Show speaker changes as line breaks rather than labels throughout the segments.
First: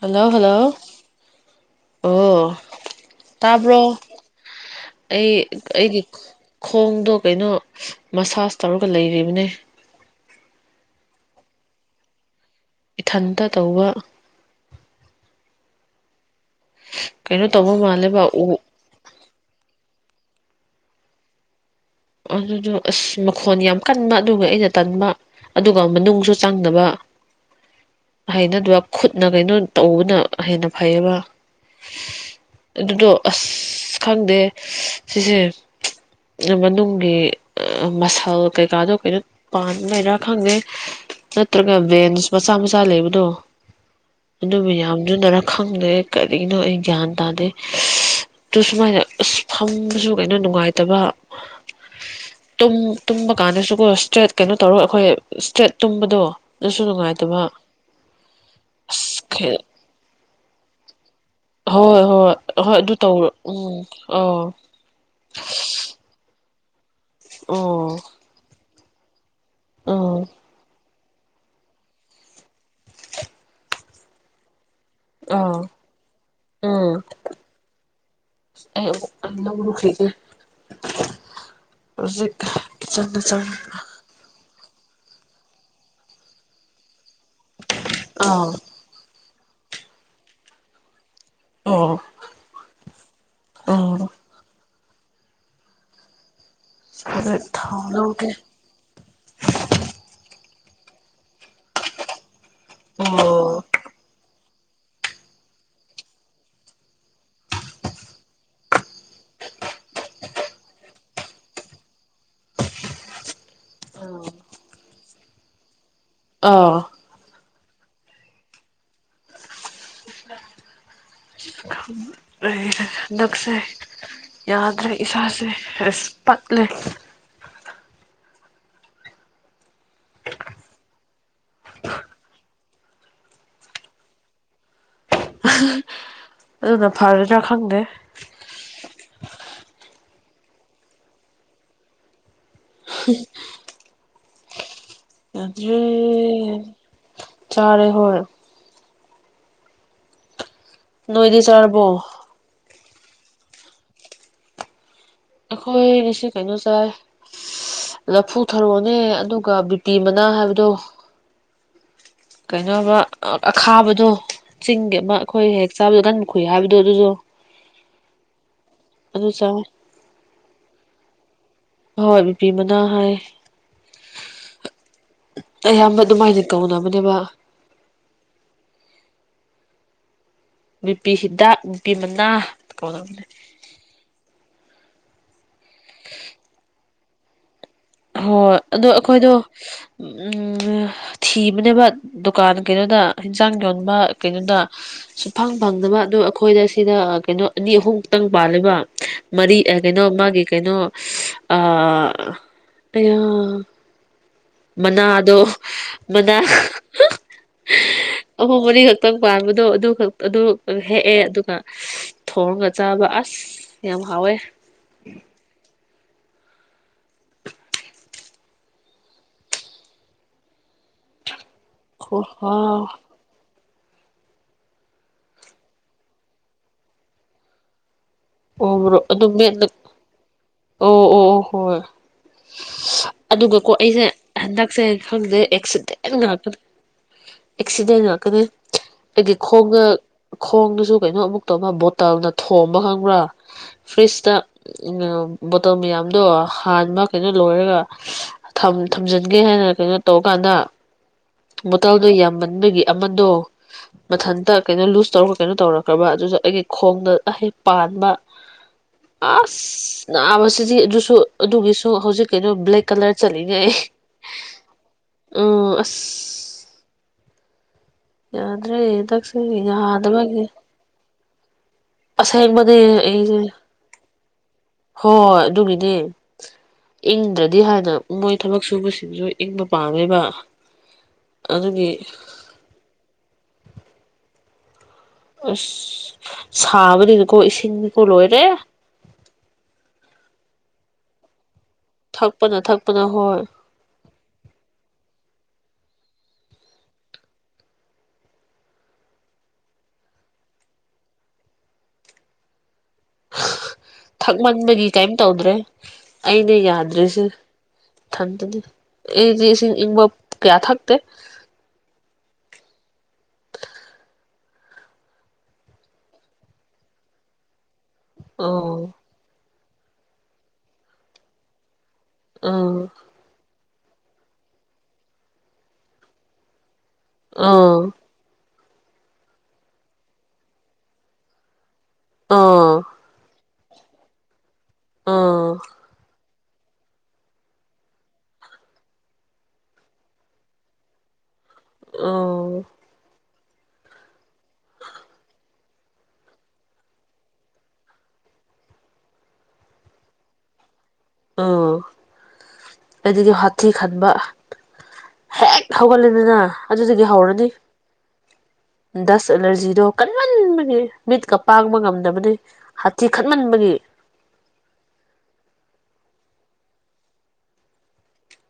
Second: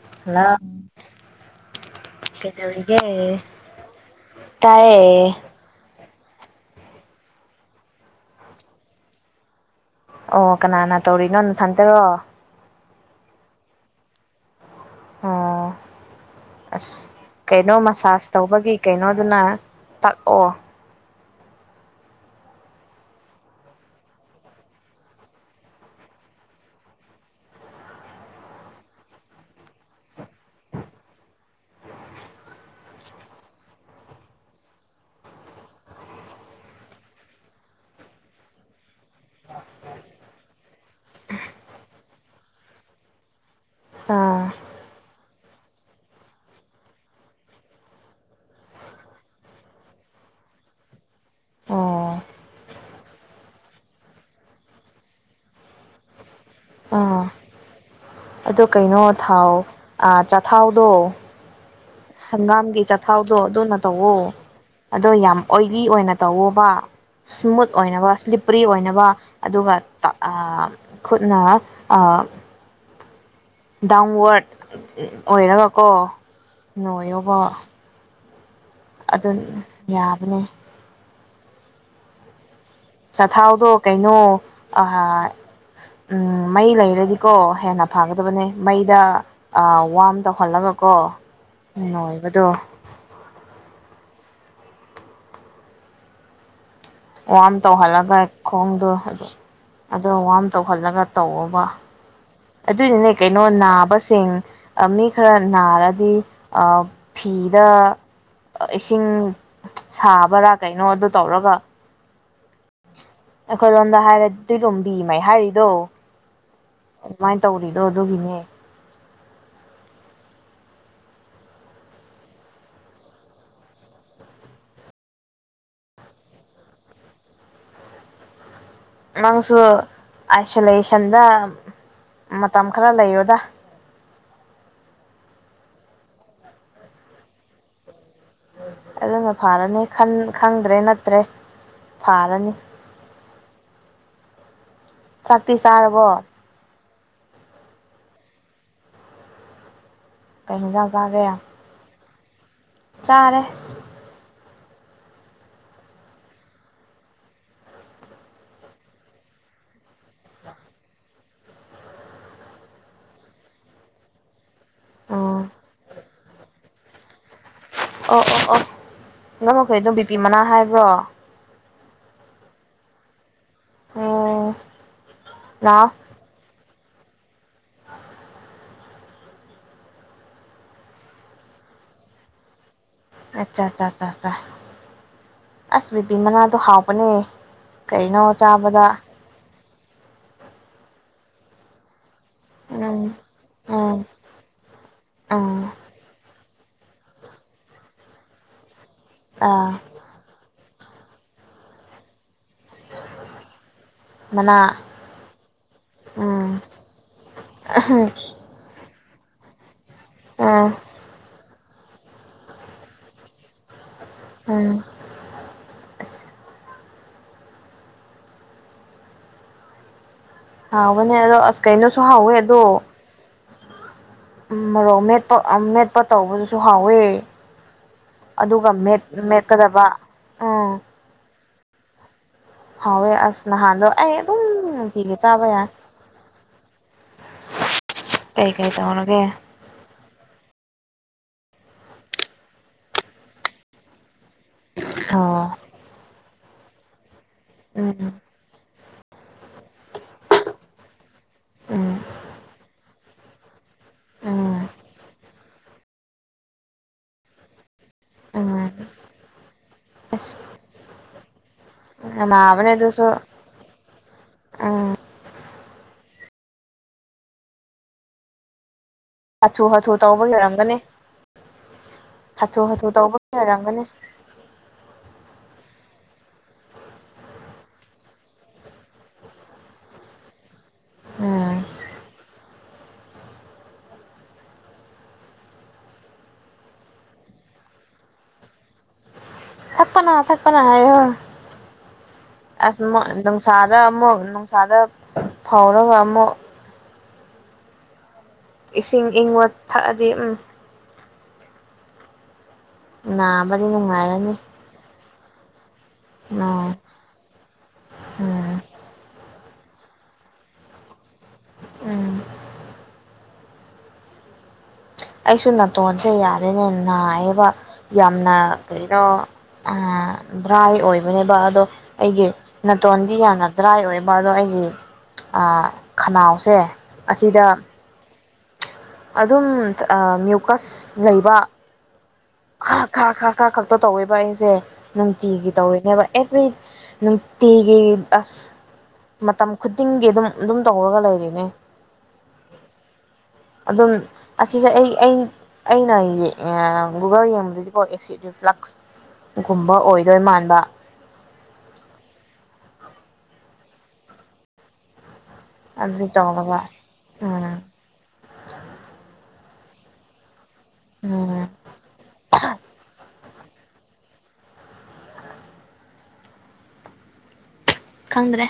Hello hello ꯑꯣ
ꯀꯩꯗꯧꯔꯤꯒꯦ
ꯇꯥꯕ꯭ꯔꯣ ꯑꯩ
ꯇꯥꯏꯌꯦ
ꯑꯩꯗꯤ ꯈꯣꯡꯗꯣ ꯀꯩꯅꯣ ꯃꯁꯥꯁ ꯇꯧꯔꯒ ꯂꯩꯔꯤꯕꯅꯦ
ꯑꯣ ꯀꯅꯥꯅ ꯇꯧꯔꯤꯅꯣ ꯅꯊꯟꯇꯔꯣ
ꯏꯊꯟꯇ ꯇꯧꯕ
ꯑ ꯑꯁ
ꯇꯧꯕ
ꯀꯩꯅꯣ
ꯃꯥꯜꯂꯦꯕ
ꯃꯁꯥꯁ
ꯎ
ꯇꯧꯕꯒꯤ ꯀꯩꯅꯣꯗꯨꯅ ꯇꯥꯛꯑꯣ
ꯑꯗꯨꯗꯣ ꯑꯁ ꯃꯈꯣꯟ ꯌꯥꯝ ꯀꯟꯕ ꯑꯗꯨꯒ ꯑꯩꯅ ꯇꯟꯕ ꯑꯗꯨꯒ ꯃꯅꯨꯡꯁꯨ ꯆꯥꯡꯅꯕ ꯍꯥꯏꯩꯅꯗ ꯈꯨꯠꯅ ꯀꯩꯅꯣ ꯇꯧꯕꯅ ꯍꯦꯟꯅ ꯐꯩꯌꯦꯕ ꯑꯗꯨꯗꯣ ꯑꯁ ꯈꯪꯗꯦ ꯁꯤꯁꯦ ꯃꯅꯨꯡ ꯃꯁꯜ ꯀꯩꯀꯥꯗꯣ ꯀꯩꯅꯣ ꯄ ꯂꯩꯔ ꯈꯪꯗꯦ ꯅꯠꯇ꯭ꯔꯒ ꯕꯦꯟꯁ ꯃꯆꯥ ꯃꯆꯥ ꯂꯩꯕꯗꯣ
ꯑꯥ
ꯑꯗꯨ ꯃ ꯌꯥꯝꯗꯨꯨꯅꯔꯥ ꯈꯪꯗꯦ ꯀꯔꯤꯒꯤꯅꯣ ꯑꯩ ꯒ꯭ꯌꯥꯟ ꯇꯥꯗꯦ ꯑꯗꯨ ꯁꯨꯃꯥꯏꯅ ꯑꯁ ꯐꯝꯕꯁꯨ ꯀꯩꯅꯣ ꯅꯨꯡꯉꯥꯏꯇꯕ
ꯑꯣ
ꯇꯨꯝꯕ ꯀꯥꯟꯗꯁꯨꯀꯣ ꯏꯁꯇ꯭ꯔꯦꯠ ꯀꯩꯅꯣ ꯇꯧꯔꯣ ꯑꯩꯈꯣꯏ ꯏꯁꯇ꯭ꯔꯦꯠ ꯇꯨꯝꯕꯗꯣ ꯑꯗꯨꯁꯨ ꯅꯨꯡꯉꯥꯏꯇꯕ
ꯑꯗꯣ ꯀꯩꯅꯣ ꯊꯥꯎ
ꯑꯁ
ꯆꯊꯥꯎꯗꯣ
ꯍꯣꯏ ꯍꯣꯏ ꯍꯣꯏ
ꯍꯪꯒꯥꯝꯒꯤ
ꯑꯗꯨ ꯇꯧꯔꯣ
ꯆꯊꯥꯎꯗꯣ
ꯎꯝ
ꯑꯗꯨꯅ ꯇꯧꯋ
ꯑꯣ
ꯑꯗꯣ ꯌꯥꯝ ꯑꯣꯏꯂꯤ ꯑꯣꯏꯅ ꯇꯧꯋ ꯋꯥ ꯏꯁꯃꯨꯠ
ꯑꯣ
ꯑꯣꯏꯅꯕ ꯁ꯭ꯂꯤꯞꯄ꯭ꯔꯤ ꯑꯣꯏꯅꯕ ꯋꯥ ꯑꯗꯨꯒ ꯇ
ꯎꯝ
ꯈꯨꯠꯅ ꯗꯥꯎꯋꯔꯠ
ꯑꯥ
ꯑꯣꯏꯔꯒꯀꯣ ꯅꯣꯏꯌꯕ
ꯑ ꯂꯧ ꯈꯔꯤꯗ ꯍꯧꯖꯤꯛ ꯀꯤꯠꯆꯟꯗ ꯆꯪ
ꯆꯊꯥꯎꯗꯣ ꯀꯩꯅꯣ ꯑꯍ ꯎꯝ ꯃꯩ ꯂꯩꯔꯗꯤ ꯀꯣ ꯍꯦꯟꯅ ꯐꯒꯗꯕꯅꯦ
ꯑꯥ
ꯃꯩꯗ ꯑ ꯋꯥ ꯑꯃ ꯇꯧꯍꯜꯂꯒ ꯀꯣ
ꯑꯣ
ꯎ ꯏꯕꯗꯣ
ꯑꯣ ꯍꯧꯖꯤꯛ
ꯋꯥꯔꯝ
ꯊꯥꯎ
ꯇꯧꯍꯜꯂꯒ
ꯂꯧꯒꯦ
ꯈꯣꯡꯗ ꯑꯣ ꯋꯥꯔꯝ ꯇꯧꯍꯜꯂꯒ ꯇꯧꯕꯕ ꯑꯗꯨꯗꯤꯅꯦ
ꯑꯣ
ꯀꯩꯅꯣ ꯅꯥꯕꯁꯤꯡ ꯃꯤ ꯈꯔ ꯅꯥꯔꯗꯤ ꯐꯤꯗ ꯏꯁꯤꯡ ꯁꯥꯕꯔꯥ ꯀꯩꯅꯣ ꯑꯗꯨ ꯇꯧꯔꯒ ꯑꯩꯈꯣꯏꯔꯣꯝꯗ ꯍꯥꯏꯔ ꯇꯨꯔꯣꯕꯤꯉꯩ ꯍꯥꯏꯔꯤꯗꯣ
ꯑꯥ
ꯑꯗꯨꯃꯥꯏꯅ ꯇꯧꯔꯤꯗꯣ ꯑꯗꯨꯒꯤꯅꯦ
ꯍꯟꯗꯛꯁꯦ ꯌꯥꯗ꯭ꯔꯦ ꯏꯁꯥꯁꯦ ꯔꯦꯁ ꯄꯛꯂꯦ
ꯅꯪꯁꯨ ꯑꯥꯏꯁꯣꯂꯦꯁꯟꯗ ꯃꯇꯝ ꯈꯔ ꯂꯩꯌꯣꯗ
ꯑꯗꯨꯅ ꯐꯔꯗ꯭ꯔꯥ ꯈꯪꯗꯦ
ꯑꯗꯨꯅ ꯐꯥꯔꯅꯤ ꯈꯪꯗ꯭ꯔꯦ ꯅꯠꯇ꯭ꯔꯦ ꯐꯥꯔꯅꯤ
[unintelligible]
ꯆꯥꯛꯇꯤ ꯆꯥꯔꯕꯣ
ꯑ ꯆꯔꯦ ꯍꯔ
ꯀꯩ
ꯅꯣꯏꯗꯤ ꯆꯔꯔꯕꯣ
ꯆꯔꯁ
ꯑꯩꯈꯣꯏ ꯉꯁꯤ ꯀꯩꯅꯣ ꯆꯥꯏ ꯂꯐꯨ ꯊꯔꯣꯅꯦ ꯑꯗꯨꯒ ꯕꯤꯄꯤ ꯃꯅꯥ ꯍꯥꯏꯕꯗꯣ ꯀꯩꯅꯣꯕ ꯑꯈꯥꯕꯗꯣ ꯆꯤꯡꯒꯤ ꯑꯃ
ꯎꯝ
ꯑꯩꯈꯣꯏ ꯍꯦꯛ ꯆꯥꯕꯗ ꯀꯟ ꯈꯨꯨꯏ ꯍꯥꯏꯕꯗꯣ ꯑꯗꯨꯗꯣ
ꯑꯣ ꯑꯣ ꯑꯣ
ꯑꯗꯨ ꯆꯥꯏ
ꯅꯝꯃꯈꯣꯏ ꯑꯗꯨꯝ ꯕꯤꯄꯤ ꯃꯅꯥ ꯍꯥꯏꯕ꯭ꯔꯣ
ꯍꯣꯏ ꯕꯤꯄꯤ ꯃꯅꯥ ꯍꯥꯏ
ꯎꯝ ꯂꯥꯎ
ꯑꯌꯥꯝꯕ ꯑꯗꯨꯃꯥꯏꯅ ꯀꯧꯅꯕ ꯃꯅꯦꯕ ꯅꯨꯄꯤ ꯍꯤꯗꯥꯛ ꯅꯨꯄꯤ ꯃꯅꯥ ꯀꯣꯅꯅꯦ
ꯑꯠꯆꯥ ꯑꯠꯆꯥ ꯑꯠꯆꯥ ꯑꯁ ꯕꯤꯦꯕꯤ ꯃꯅꯥꯗꯣ ꯍꯥꯎꯕꯅꯦ ꯀꯩꯅꯣ
ꯍꯣꯏ
ꯆꯥꯕꯗ
ꯑꯗꯣ ꯑꯩꯈꯣꯏꯗꯣ ꯎ ꯊꯤꯕꯅꯦꯕ ꯗꯨꯀꯥꯟ ꯀꯩꯅꯣꯗ
ꯎꯝ
ꯍꯦꯟꯖꯥꯡ ꯌꯣꯟꯕ
ꯎꯝ
ꯀꯩꯅꯣꯗ ꯁꯨꯡꯐꯪ
ꯎꯝ
ꯐꯪꯗꯕ ꯑꯗꯨ ꯑꯩꯈꯣꯏꯗ ꯁꯤꯗ ꯀꯩꯅꯣ ꯑꯅꯤ ꯑꯍꯨꯝ ꯃꯨꯛꯇꯪ ꯄꯥꯜꯂꯦꯕ ꯃꯔꯤ
ꯑꯥ
ꯑꯦ ꯀꯩꯅꯣ ꯃꯥꯒꯤ ꯀꯩꯅꯣ ꯑ ꯑꯌꯥ
ꯃꯅꯥ
ꯃꯅꯥꯗꯣ ꯃꯅꯥ
ꯎꯝ
ꯑꯍꯨꯝ ꯃꯔꯤꯈꯛ ꯇꯪ ꯄꯥꯟꯕꯗꯣ ꯑꯗꯨ ꯑꯗꯨ
ꯎꯝ
ꯈꯛꯇꯪ ꯍꯦꯛꯑꯦ ꯑꯗꯨꯒ ꯊꯣꯡꯉ ꯆꯥꯕ ꯑꯁ ꯌꯥꯝ ꯍꯥꯎꯋꯦ
ꯎꯝ ꯑꯁ ꯍꯥꯎꯕꯅꯦ ꯑꯗꯣ ꯑꯁ ꯀꯩꯅꯣꯁꯨ ꯍꯥꯎꯋꯦ ꯑꯗꯣ
ꯈꯨꯍꯥꯎ
ꯃꯔꯣꯛ ꯃꯦꯠꯄ ꯑ ꯃꯦꯠꯄ ꯇꯧꯕꯗꯨꯁꯨ ꯍꯥꯎꯋꯦ ꯑꯗꯨꯒ
ꯑꯣꯕ꯭ꯔꯣ
ꯃꯦꯠ
ꯑꯗꯨ ꯃꯦꯠꯂ
ꯃꯦꯠꯀꯗꯕ ꯎꯝ
ꯑꯣ ꯑꯣ ꯍꯣꯏ
ꯍꯥꯎꯋꯦ ꯑꯁ
ꯑꯗꯨꯒ ꯀꯣ
ꯅꯍꯥꯟꯗꯣ
ꯑꯩꯁꯦ
ꯑꯩ ꯑꯗꯨꯝ
ꯍꯟꯗꯛꯁꯦ
ꯅꯨꯡꯇꯤꯒꯤ
ꯈꯪꯗꯦ
ꯆꯥꯕ ꯌꯥꯏ
ꯑꯦꯛꯁꯤꯗꯦꯟ ꯉꯥꯛꯇ ꯑꯦꯛꯁꯤꯗꯦꯟ ꯉꯥꯛꯇꯅꯤ
ꯀꯩꯀꯩ ꯇꯧꯔꯒꯦ
ꯑꯩꯒꯤ ꯈꯣꯡꯒ ꯈꯣꯡꯗꯨꯁꯨ ꯀꯩꯅꯣ ꯑꯃꯨꯛ ꯇꯧꯕ ꯕꯣꯇꯜꯅ ꯊꯣꯝꯕ ꯈꯪꯕ꯭ꯔꯥ꯫ ꯐ꯭ꯔꯤꯁꯇ [inaudible]
ꯑꯣ
ꯕꯣꯇꯜ ꯃꯌꯥꯝꯗꯣ ꯍꯥꯟꯃꯛ ꯀꯩꯅꯣ ꯂꯣꯏꯔꯒ
ꯎꯝ
ꯊꯝ ꯊꯝꯖꯟꯒꯦ ꯍꯥꯏꯅ ꯀꯩꯅꯣ ꯇꯧꯀꯥꯟꯗ
ꯎꯝ
ꯕꯣꯇꯜꯗꯣ ꯌꯥꯝꯃꯟꯕꯒꯤ ꯑꯃꯗꯣ ꯃꯊꯟꯇ
ꯎꯝ
ꯀꯩꯅꯣ ꯂꯨ꯭ꯖ ꯇꯧꯔꯒ ꯀꯩꯅꯣ ꯇꯧꯔꯛꯈ꯭ꯔꯕ ꯑꯗꯨꯁꯨ ꯑꯩꯒꯤ ꯈꯣꯡꯅ ꯑꯍꯩ ꯄꯥꯟ
ꯎꯝ
ꯑꯁ ꯅꯥꯕꯁꯤꯗꯤ ꯑꯗꯨꯁꯨ ꯑꯗꯨꯒꯤꯁꯨ ꯍꯧꯖꯤꯛ ꯀꯩꯅꯣ
ꯅꯥꯕꯅꯦ
ꯕ꯭ꯂꯦꯛ
ꯑꯗꯨꯁꯨ
ꯀꯂ꯭ꯔ ꯆꯠꯂꯤꯅꯦ ꯑꯩ
ꯎꯝ
ꯎꯝ ꯑꯁ ꯌꯥꯗ꯭ꯔꯦ ꯍꯟꯗꯛꯁꯦ
ꯍꯥꯊꯨ ꯍꯥꯊꯨ ꯇꯧꯕꯒꯤ
ꯌꯥꯗꯕꯒꯤ
ꯑꯣꯏꯔꯝꯒꯅꯤ ꯍꯥꯊꯨ
ꯑꯁꯦꯡꯕꯗꯤ
ꯍꯥꯊꯨ ꯇꯧꯕꯒꯤ
ꯑꯩꯁꯦ
ꯑꯣꯏꯔꯝꯒꯅꯤ
ꯍꯣꯏ ꯑꯗꯨꯒꯤꯅꯦ ꯏꯪꯗ꯭ꯔꯗꯤ ꯍꯥꯏꯅ ꯃꯣꯏ ꯊꯕꯛ ꯁꯨꯕꯁꯤꯡꯁꯨ ꯏꯪꯕ ꯄꯥꯝꯃꯦꯕ꯫
ꯎꯝ
ꯑꯗꯨꯒꯤ ꯑꯁ ꯁꯥꯕꯅꯤꯅꯀꯣ ꯏꯁꯤꯡꯗꯤꯀꯣ ꯂꯣꯏꯔꯦ꯫
ꯊꯛꯄꯅ-ꯊꯛꯄꯅ ꯍꯥꯏꯌꯣ꯫
ꯊꯛꯄꯅ
ꯑꯁ
ꯊꯛꯄꯅ
ꯃꫭ
ꯍꯣꯏ
ꯅꯨꯡꯁꯥꯗ ꯃꯨꯛ ꯅꯨꯡꯁꯥꯗ ꯐꯥꯎꯔꯒ ꯑꯃꯨꯛ ꯏꯁꯤꯡ ꯏꯪꯕ ꯊꯛꯑꯗꯤ ꯎꯝ ꯅꯥꯞ ꯕꯅꯤ ꯅꯨꯡꯉꯥꯏꯔꯅꯤ
ꯊꯛꯃꯟꯕꯒꯤ ꯀꯩꯝ ꯇꯧꯗ꯭ꯔꯦ꯫ ꯑꯩꯗꯤ
ꯎꯝ
ꯌꯥꯗ꯭ꯔꯤꯁꯤ ꯊꯟꯇꯅꯤ
ꯎꯝ
ꯁꯤꯡ ꯏꯪꯕ ꯀꯌꯥ ꯊꯛꯇꯦ꯫
ꯎꯝ ꯑꯩꯁꯨ ꯅꯥꯇꯣꯟꯁꯦ ꯌꯥꯔꯦꯅꯦ ꯅꯥꯏꯌꯦꯕ꯫ ꯌꯥꯝꯅ
ꯑꯥ
ꯀꯩꯅꯣ ꯑ ꯗ꯭ꯔꯥꯏ ꯑꯣꯏꯕꯅꯦꯕ ꯑꯗꯣ ꯑꯩꯒꯤ
ꯑꯥ
ꯅꯇꯣꯟꯗꯤ ꯌꯥꯝꯅ ꯗ꯭ꯔꯥꯏ ꯑꯣꯏꯕ ꯑꯗꯣ ꯑꯩꯒꯤ ꯑ ꯈꯅꯥꯎꯁꯦ ꯑꯁꯤꯗ
ꯑꯥ
ꯑꯗꯨꯝ ꯇ ꯑꯥ ꯃ꯭ꯌꯨꯀꯁ ꯂꯩꯕ
ꯑꯥ
ꯈ ꯈꯥ ꯈꯥ ꯈꯔ ꯈꯛꯇ ꯇꯧꯋꯦꯕ ꯑꯩꯁꯦ ꯅꯨꯡꯇꯤꯒꯤ
ꯑꯥ
ꯇꯧꯔꯤꯅꯦꯕ ꯑꯦ__ ꯅꯨꯡꯇꯤꯒꯤ ꯑꯁ ꯃꯇꯝ ꯈꯨꯗꯤꯡꯒꯤ ꯑꯗꯨꯝ ꯑꯗꯨꯝ ꯇꯧꯔꯒ ꯂꯩꯔꯤꯅꯦ
ꯑꯥ
ꯑꯗꯨꯝ ꯑꯁꯤꯁꯦ ꯑꯩ ꯑꯩꯅ ꯒꯨꯒꯜ ꯌꯦꯡꯕꯗꯗꯤꯀꯣ ꯑꯦꯁꯤꯠ ꯔꯤꯐ꯭ꯂꯛꯁꯒꯨꯝꯕ ꯑꯣꯏꯗꯣꯏ ꯃꯥꯟꯕ
ꯑꯣ ꯑꯗꯨꯗꯤ ꯍꯥꯊꯤ ꯈꯟꯕ ꯍꯦꯛ
ꯑꯗꯨ
ꯍꯧꯒꯠꯂꯦꯗꯅ
ꯇꯧꯔꯒ
ꯑꯗꯨꯗꯒꯤ
ꯎꯝ
ꯍꯧꯔꯅꯤ ꯗꯁ ꯑꯦꯂꯔꯖꯤꯗꯣ ꯀꯟꯃꯥꯟ ꯃꯤꯠꯀ
ꯎꯝ
ꯄꯥꯡꯕ ꯉꯝꯗꯕꯅꯤ ꯍꯥꯊꯤ ꯈꯠꯃꯟꯕꯒꯤ
ꯈꯪꯗ꯭ꯔꯦ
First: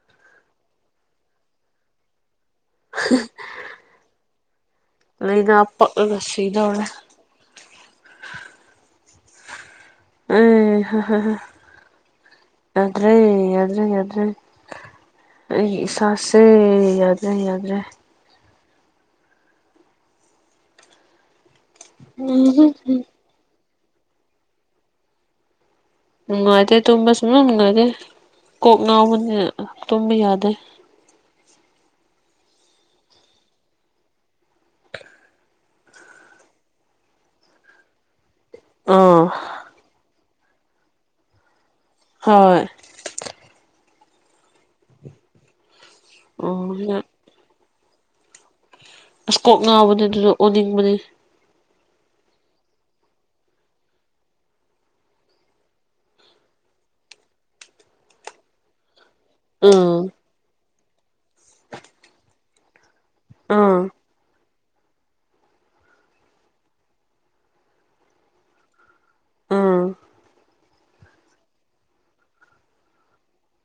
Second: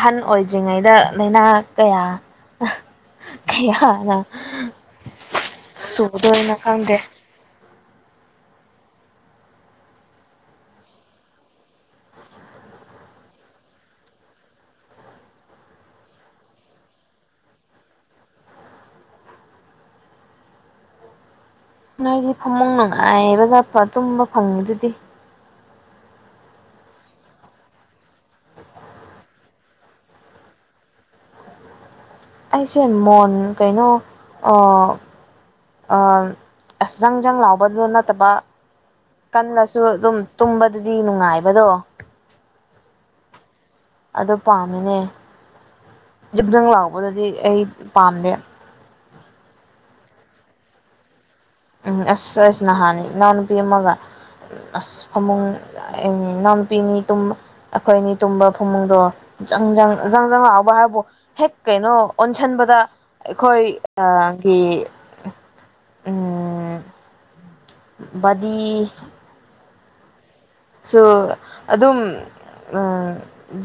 ꯑꯍꯟ ꯑꯣꯏꯗ꯭ꯔꯤꯉꯩꯗ ꯂꯥꯏꯅꯥ ꯀꯌꯥ ꯀꯌꯥꯅ
ꯂꯩꯅ ꯄꯛꯂꯒꯥ
ꯁꯨꯗꯣꯏꯅꯣ
ꯁꯤꯗꯣꯔꯦ
ꯈꯪꯗꯦ
ꯑ ꯌꯥ꯭ꯗꯔꯦ ꯌꯥꯗ꯭ꯔꯦ ꯌꯥꯗ꯭ꯔꯦ ꯑꯩꯒꯤ ꯏꯁꯥꯁꯦ ꯌꯥꯗ꯭ꯔꯦ ꯌꯥꯗ꯭ꯔꯦ
ꯅꯣꯏꯒꯤ
ꯎꯝꯍꯨꯝ
ꯐꯃꯨꯡ
ꯍꯨꯝ
ꯅꯨꯡꯉꯥꯏꯕ__ ꯇꯨꯝꯕ ꯐꯪꯉꯤ ꯑꯗꯨꯗꯤ
ꯅꯨꯡꯉꯥꯏꯇꯦ ꯇꯨꯝꯕ ꯁꯨꯡꯅꯨꯡ ꯅꯨꯡꯉꯥꯏꯇꯦ ꯀꯣꯛ ꯉꯥꯎꯕꯅꯤ ꯇꯨꯝꯕ ꯌꯥꯗꯦ
ꯑꯩꯁꯦ ꯃꯣꯟ ꯀꯩꯅꯣ ꯑ ꯑꯥ ꯑꯁ ꯖꯪꯖꯪ ꯂꯥꯎꯕꯗꯨ ꯅꯠꯇꯕ
ꯑꯥ
ꯀꯜꯂꯁꯨ ꯑꯗꯨꯝ ꯇꯨꯝꯕꯗꯨꯗꯤ ꯅꯨꯡꯉꯥꯏꯕꯗꯣ
ꯍꯣꯏ
ꯑꯗꯨ ꯄꯥꯝꯃꯤꯅꯦ ꯖꯤꯕꯗꯨꯡ
ꯎꯝ
ꯂꯥꯎꯕꯗꯨꯗꯤ ꯑꯩ ꯄꯥꯝꯗꯦ
ꯑꯁ ꯀꯣꯛ ꯉꯥꯎꯕꯗꯨ ꯑꯗꯨꯗꯨ ꯑꯣꯅꯤꯡꯕꯅꯤ
ꯎꯝ ꯑꯁ ꯑꯁ ꯅꯍꯥꯟ ꯏꯅꯥꯎ ꯅꯨꯨꯄꯤ ꯑꯃꯒ ꯑꯁ ꯐꯃꯨꯡ ꯑ ꯏꯅꯥꯎꯅꯨꯄꯤꯅꯤ ꯑꯩꯈꯣꯏꯅꯤ ꯇꯨꯝꯕ ꯐꯃꯨꯡꯗꯣ ꯪꯖꯪꯖꯪ
ꯎꯝ
ꯖꯪꯖꯪ ꯂꯥꯎꯕ ꯍꯥꯏ ꯍꯦꯛ ꯀꯩꯅꯣ ꯑꯣꯟꯁꯟꯕꯗ ꯑꯩꯈꯣꯏ
ꯎꯝ
ꯑ ꯒꯤ ꯎꯝ ꯎꯝ ꯕꯗꯤ
ꯎꯝ
ꯁꯨ ꯑꯗꯨꯝ ꯑ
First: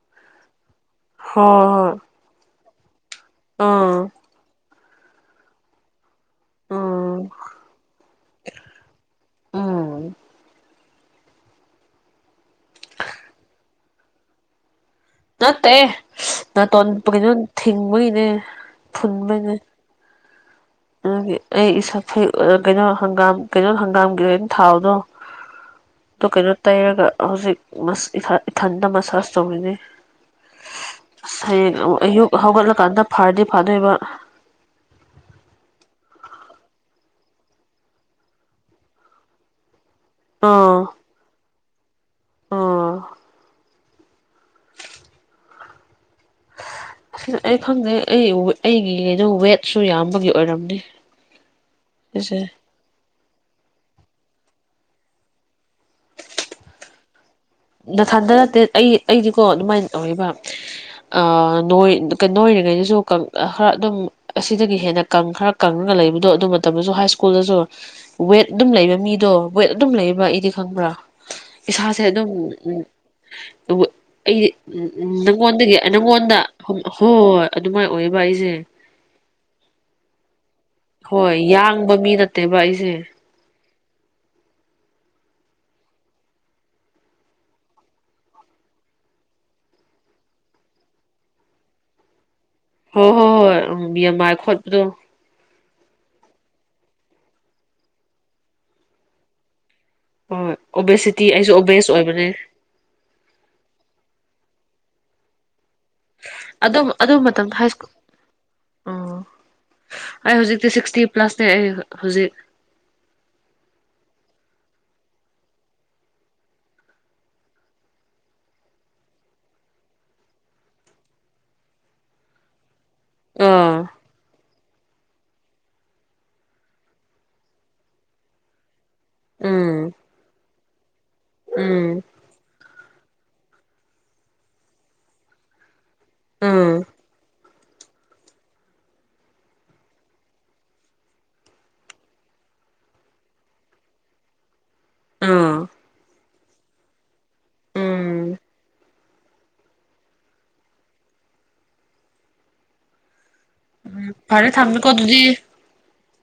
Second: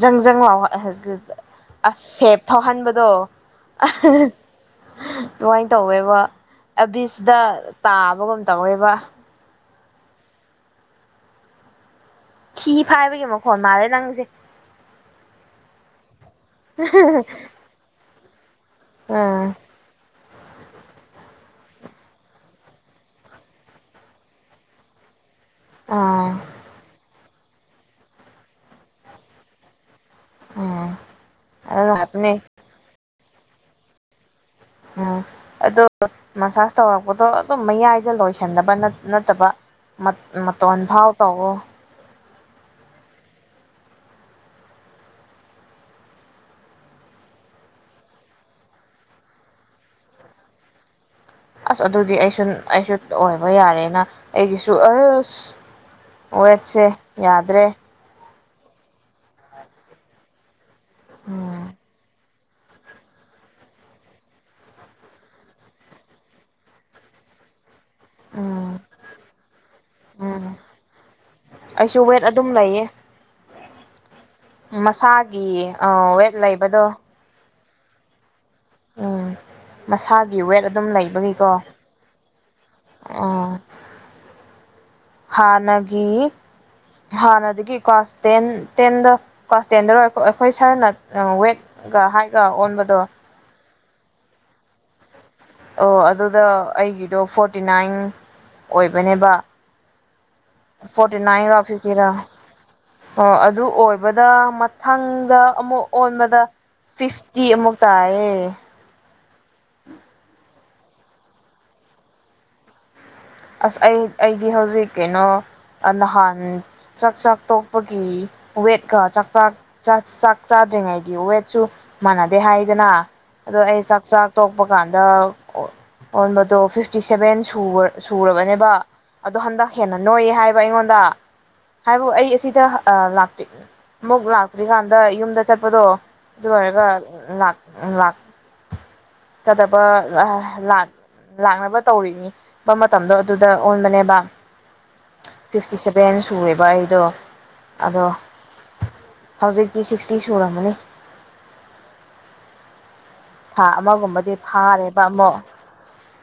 ꯖꯪ ꯖꯪ ꯂꯥꯎꯕ ꯑ ꯒ ꯒ
ꯍꯣꯏ
ꯑꯁꯦꯞ ꯊꯧꯍꯟꯕꯗꯣ
ꯍꯣꯏ
ꯑ
ꯎꯝ
ꯍꯍ ꯑꯗꯨꯃꯥꯏꯅ ꯇꯧꯋꯦꯕ
ꯎꯝ
ꯑꯕꯤꯁꯗ ꯇꯥꯕꯒꯨꯝ ꯇꯧꯋꯦꯕ
[inaudible]
ꯊꯤ ꯐꯥꯏꯕꯒꯤ ꯃꯈꯣꯟꯜ ꯃꯥꯜꯂꯦ ꯅꯪꯁꯦ
ꯅꯠꯇꯦ ꯅꯥꯇꯣꯟ ꯀꯩꯅꯣ ꯊꯤꯡꯕꯒꯤꯅꯦ
ꯑꯥ
ꯐꯨꯟꯕꯩꯅꯦ ꯑꯒꯤ ꯑꯩ ꯏꯁ ꯐꯨꯏ ꯑ ꯀꯩꯅꯣ ꯍꯪꯒꯥꯝ ꯀꯩꯅꯣ ꯑ ꯍꯪꯒꯥꯝꯒꯤ ꯑꫭꯏꯕ ꯊꯥꯎꯗꯣ ꯑꯗꯨ
ꯑꯥ
ꯀꯩꯅꯣ ꯇꯩꯔꯒ ꯍꯧꯖꯤꯛ ꯃꯁ ꯏꯊꯥ ꯏꯊꯟꯗ ꯃꯁꯥꯁ ꯇꯧꯔꯤꯅꯦ
ꯎꯝ
ꯁ ꯍꯌꯦꯡ
ꯑꯗꯨ
ꯑꯌꯨꯛ
ꯍꯥꯏꯕꯅꯦ
ꯍꯧꯒꯠꯂ ꯀꯥꯟꯗ ꯐꯔꯗꯤ ꯐꯗꯣꯏꯕ
ꯎꯝ ꯑꯗꫭ ꯃꯁꯥꯁ ꯇꯧꯔꯛꯄꯗꯣ ꯑꯗꯨꯝ ꯃꯌꯥꯏꯗ ꯂꯣꯏꯁꯟꯅꯗꯕ ꯅꯠꯇꯕ ꯃꯠ
ꯑꯥ
ꯃꯇꫭꯟ ꯐꯥꯎ ꯇꯩꯋꫭ
ꯑꯥ ꯑꯩ ꯈꯪꯗꯦ ꯑꯩ ꯋꯦ ꯑꯩꯒꯤꯗꯨ ꯋꯦꯠꯁꯨ ꯌꯥꯝꯕꯒꯤ ꯑꯣꯏꯔꯝꯅꯤ
ꯑꯁ ꯑꯗꯨꯗꯤ
ꯁꯤꯁꯦ
ꯑꯩꯁꯨꯟ ꯑꯩꯁꯨ ꯑꯣꯏꯕ ꯌꯥꯔꯦꯅ ꯑꯩꯒꯤꯁꯨ ꯑꯁ ꯋꯦꯠꯁꯦ ꯌꯥꯗ꯭ꯔꯦ
ꯗꯊꯟꯗ ꯇ ꯑꯩ ꯑꯩꯗꯤꯀꯣ ꯑꯗꯨꯃꯥꯏꯅ ꯇꯧꯔꯤꯕ ꯑ
ꯎꯝ
ꯅꯣꯏ ꯀ ꯅ ꯑꯣꯏꯔꯤꯉꯩꯗꯁꯨ ꯈꯔ ꯑꯗꯨꯝ ꯑꯁꯤꯗꯒꯤ ꯍꯦꯟꯅ ꯈꯔ ꯀꯪꯉꯒ ꯂꯩꯕꯗꯣ ꯑꯗꯨ ꯃꯇꯝꯗꯁꯨ ꯍꯥꯏ ꯁ꯭ꯀꯨꯜꯗꯁꯨ ꯋꯦꯠ
ꯎꯝ
ꯑꯗꯨꯝ ꯂꯩꯕ ꯃꯤꯗꯣ ꯋꯦꯠ ꯑꯗꯨꯝ ꯂꯩꯕ
ꯎꯝ
ꯑꯩꯗꯤ ꯈꯪꯕ꯭ꯔꯥ
ꯑꯩꯁꯨ
ꯏꯁꯥꯁꯦ
ꯋꯦꯠ
ꯑꯗꯨꯝ ꯎꯝ
ꯂꯩꯌꯦ
ꯑ ꯑꯩꯗꯤ ꯎꯝ ꯎꯝ
ꯃꯁꯥꯒꯤ
ꯅꯪꯉꯣꯟꯗꯒꯤ
ꯋꯦꯠ
ꯅꯪꯉꯣꯟꯗ
ꯂꯩꯕꯗꯣ
ꯍꯣꯏ ꯑꯗꯨꯃꯥꯏꯅ ꯑꯣꯏꯕ ꯑꯩꯁꯦ
ꯃꯁꯥꯒꯤ ꯋꯦꯠ ꯑꯗꯨꯝ
ꯍꯣꯏ
ꯂꯩꯕꯒꯤꯀꯣ
ꯌꯥꯡꯕ ꯃꯤ ꯅꯠꯇꯦꯕ ꯑꯩꯁꯦ
ꯎꯝ ꯍꯥꯟꯅꯒꯤ ꯍꯥꯟꯅꯗꯒꯤ ꯀ꯭ꯂꯥꯁ ꯇꯦꯟ ꯇꯦꯟꯗ ꯀ꯭ꯂꯥꯁ ꯇꯦꯟꯗ ꯑꯩꯈꯣꯏ ꯁꯔꯅ ꯋꯦꯠ ꯍꯥꯏ ꯏ ꯑꯣꯟꯕꯗꯣ
ꯎ ꯃꯤ ꯑꯃꯃꯥꯏ ꯈꯣꯠꯄꯗꯣ
ꯑꯣ ꯑꯗꯨꯗ ꯑꯩꯒꯤꯗꯣ ꯐꯣꯔꯇꯤ ꯅꯥꯏꯟ ꯑꯣꯏꯕꯅꯦꯕ
ꯍꯣꯏ
ꯐꯣꯔꯇꯤ
ꯑꯣꯕꯦꯁꯤꯇꯤ ꯑꯩꯁꯨ
ꯅꯥꯏꯟꯔꯣ
ꯑꯣꯕꯦꯁ
ꯐꯤꯐꯇꯤꯔꯥ
ꯑꯣꯏꯕꯅꯦ
ꯑꯣ ꯑꯗꯨ ꯑꯣꯏꯕꯗ ꯊꯥꯡꯗ ꯑꯃꯨꯛ ꯑꯣꯟꯕꯗ
ꯑꯗꯨꯝ ꯑꯗꯨ
ꯐꯤꯐꯇꯤ
ꯃꯇꯝꯗ ꯍꯥꯏ
ꯑꯃꯨꯛ
ꯁ꯭ꯀꯨꯜ
ꯇꯥꯏꯌꯦ
ꯐꯤꯇꯤ ꯁꯤꯛꯁꯇꯤ ꯄ꯭ꯂꯁꯅꯦ ꯑꯩ ꯍꯧꯖꯤꯛ
ꯑꯁ ꯑꯩ ꯑꯩꯗꯤ ꯍꯧꯖꯤꯛ ꯀꯩꯅꯣ ꯅꯍꯥꯟ ꯆꯥꯛ ꯆꯥꯛ ꯇꯣꯛꯄꯒꯤ ꯋꯦꯠꯀ ꯆꯥꯛꯥꯛ ꯆꯥꯛ ꯆꯥꯗ꯭ꯔꯤꯉꯩꯒꯤ ꯋꯦꯠꯁꯨ ꯃꯥꯟꯅꯗꯦ ꯍꯥꯏꯗꯅ ꯑꯗꯣ ꯑꯩ
ꯑꯥ
ꯆꯥꯛ ꯆꯥꯛ ꯇꯣꯛ ꯊꯣꯛꯄ ꯀꯥꯟꯗ ꯑꯣꯟꯕꯗꯣ ꯐꯤꯐꯇꯤ ꯁꯚꯦꯟ ꯁꯨꯕ ꯁꯨꯔꯕꯅꯦꯕ ꯑꯗꯣ ꯍꯟꯗꯛ
ꯎꯝ
ꯍꯦꯟꯅ ꯅꯣꯏ ꯍꯥꯏꯕ ꯑꯩꯉꯣꯟꯗ ꯇ
ꯎꯝ
ꯍꯥꯏꯕꯣ ꯑꯩ ꯑꯁꯤꯗ ꯑ ꯂꯥꯛꯇ꯭ ꯑꯃꯨꯛ ꯂꯥꯛꯇ꯭ꯔꯤꯀꯥꯟꯗ ꯌꯨꯝꯗ ꯆꯠꯄꯗꯣ
ꯎꯝ
ꯑꯗꯨꯔꯒ ꯂꯥꯛ ꯎ ꯂꯥꯛꯀꯗꯕ ꯂꯥꯛꯅꯕ ꯇꯧꯔꯤꯅꯤ ꯃꯇꯝꯗꯣ ꯑꯗꯨꯗ ꯑꯣꯟꯕꯅꯦꯕ
ꯎꯝ
ꯐꯤꯐꯇꯤ ꯁꯚꯦꯟ ꯁꯨꯔꯦꯕ ꯑꯩꯗꯣ ꯑꯗꯣ
ꯎꯝ
ꯍꯧꯖꯤꯛꯇꯤ ꯁꯤꯛꯁꯇꯤ ꯁꯨꯔꯝꯃꯅꯤ ꯊꯥ ꯑꯃꯒꯨꯝꯕꯗꯤ
ꯐꯔꯦ ꯊꯝꯃꯦꯀꯣ
ꯐꯥꯔꯦꯕ
ꯑꯗꯨꯗꯤ
ꯑꯃꯛ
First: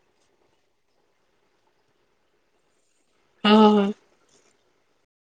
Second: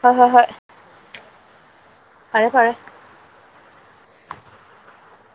ꯍꯣꯏ ꯍꯣꯏ ꯍꯣꯏ [unintelligible] ꯐꯔꯦ ꯐꯔꯦ
ꯑ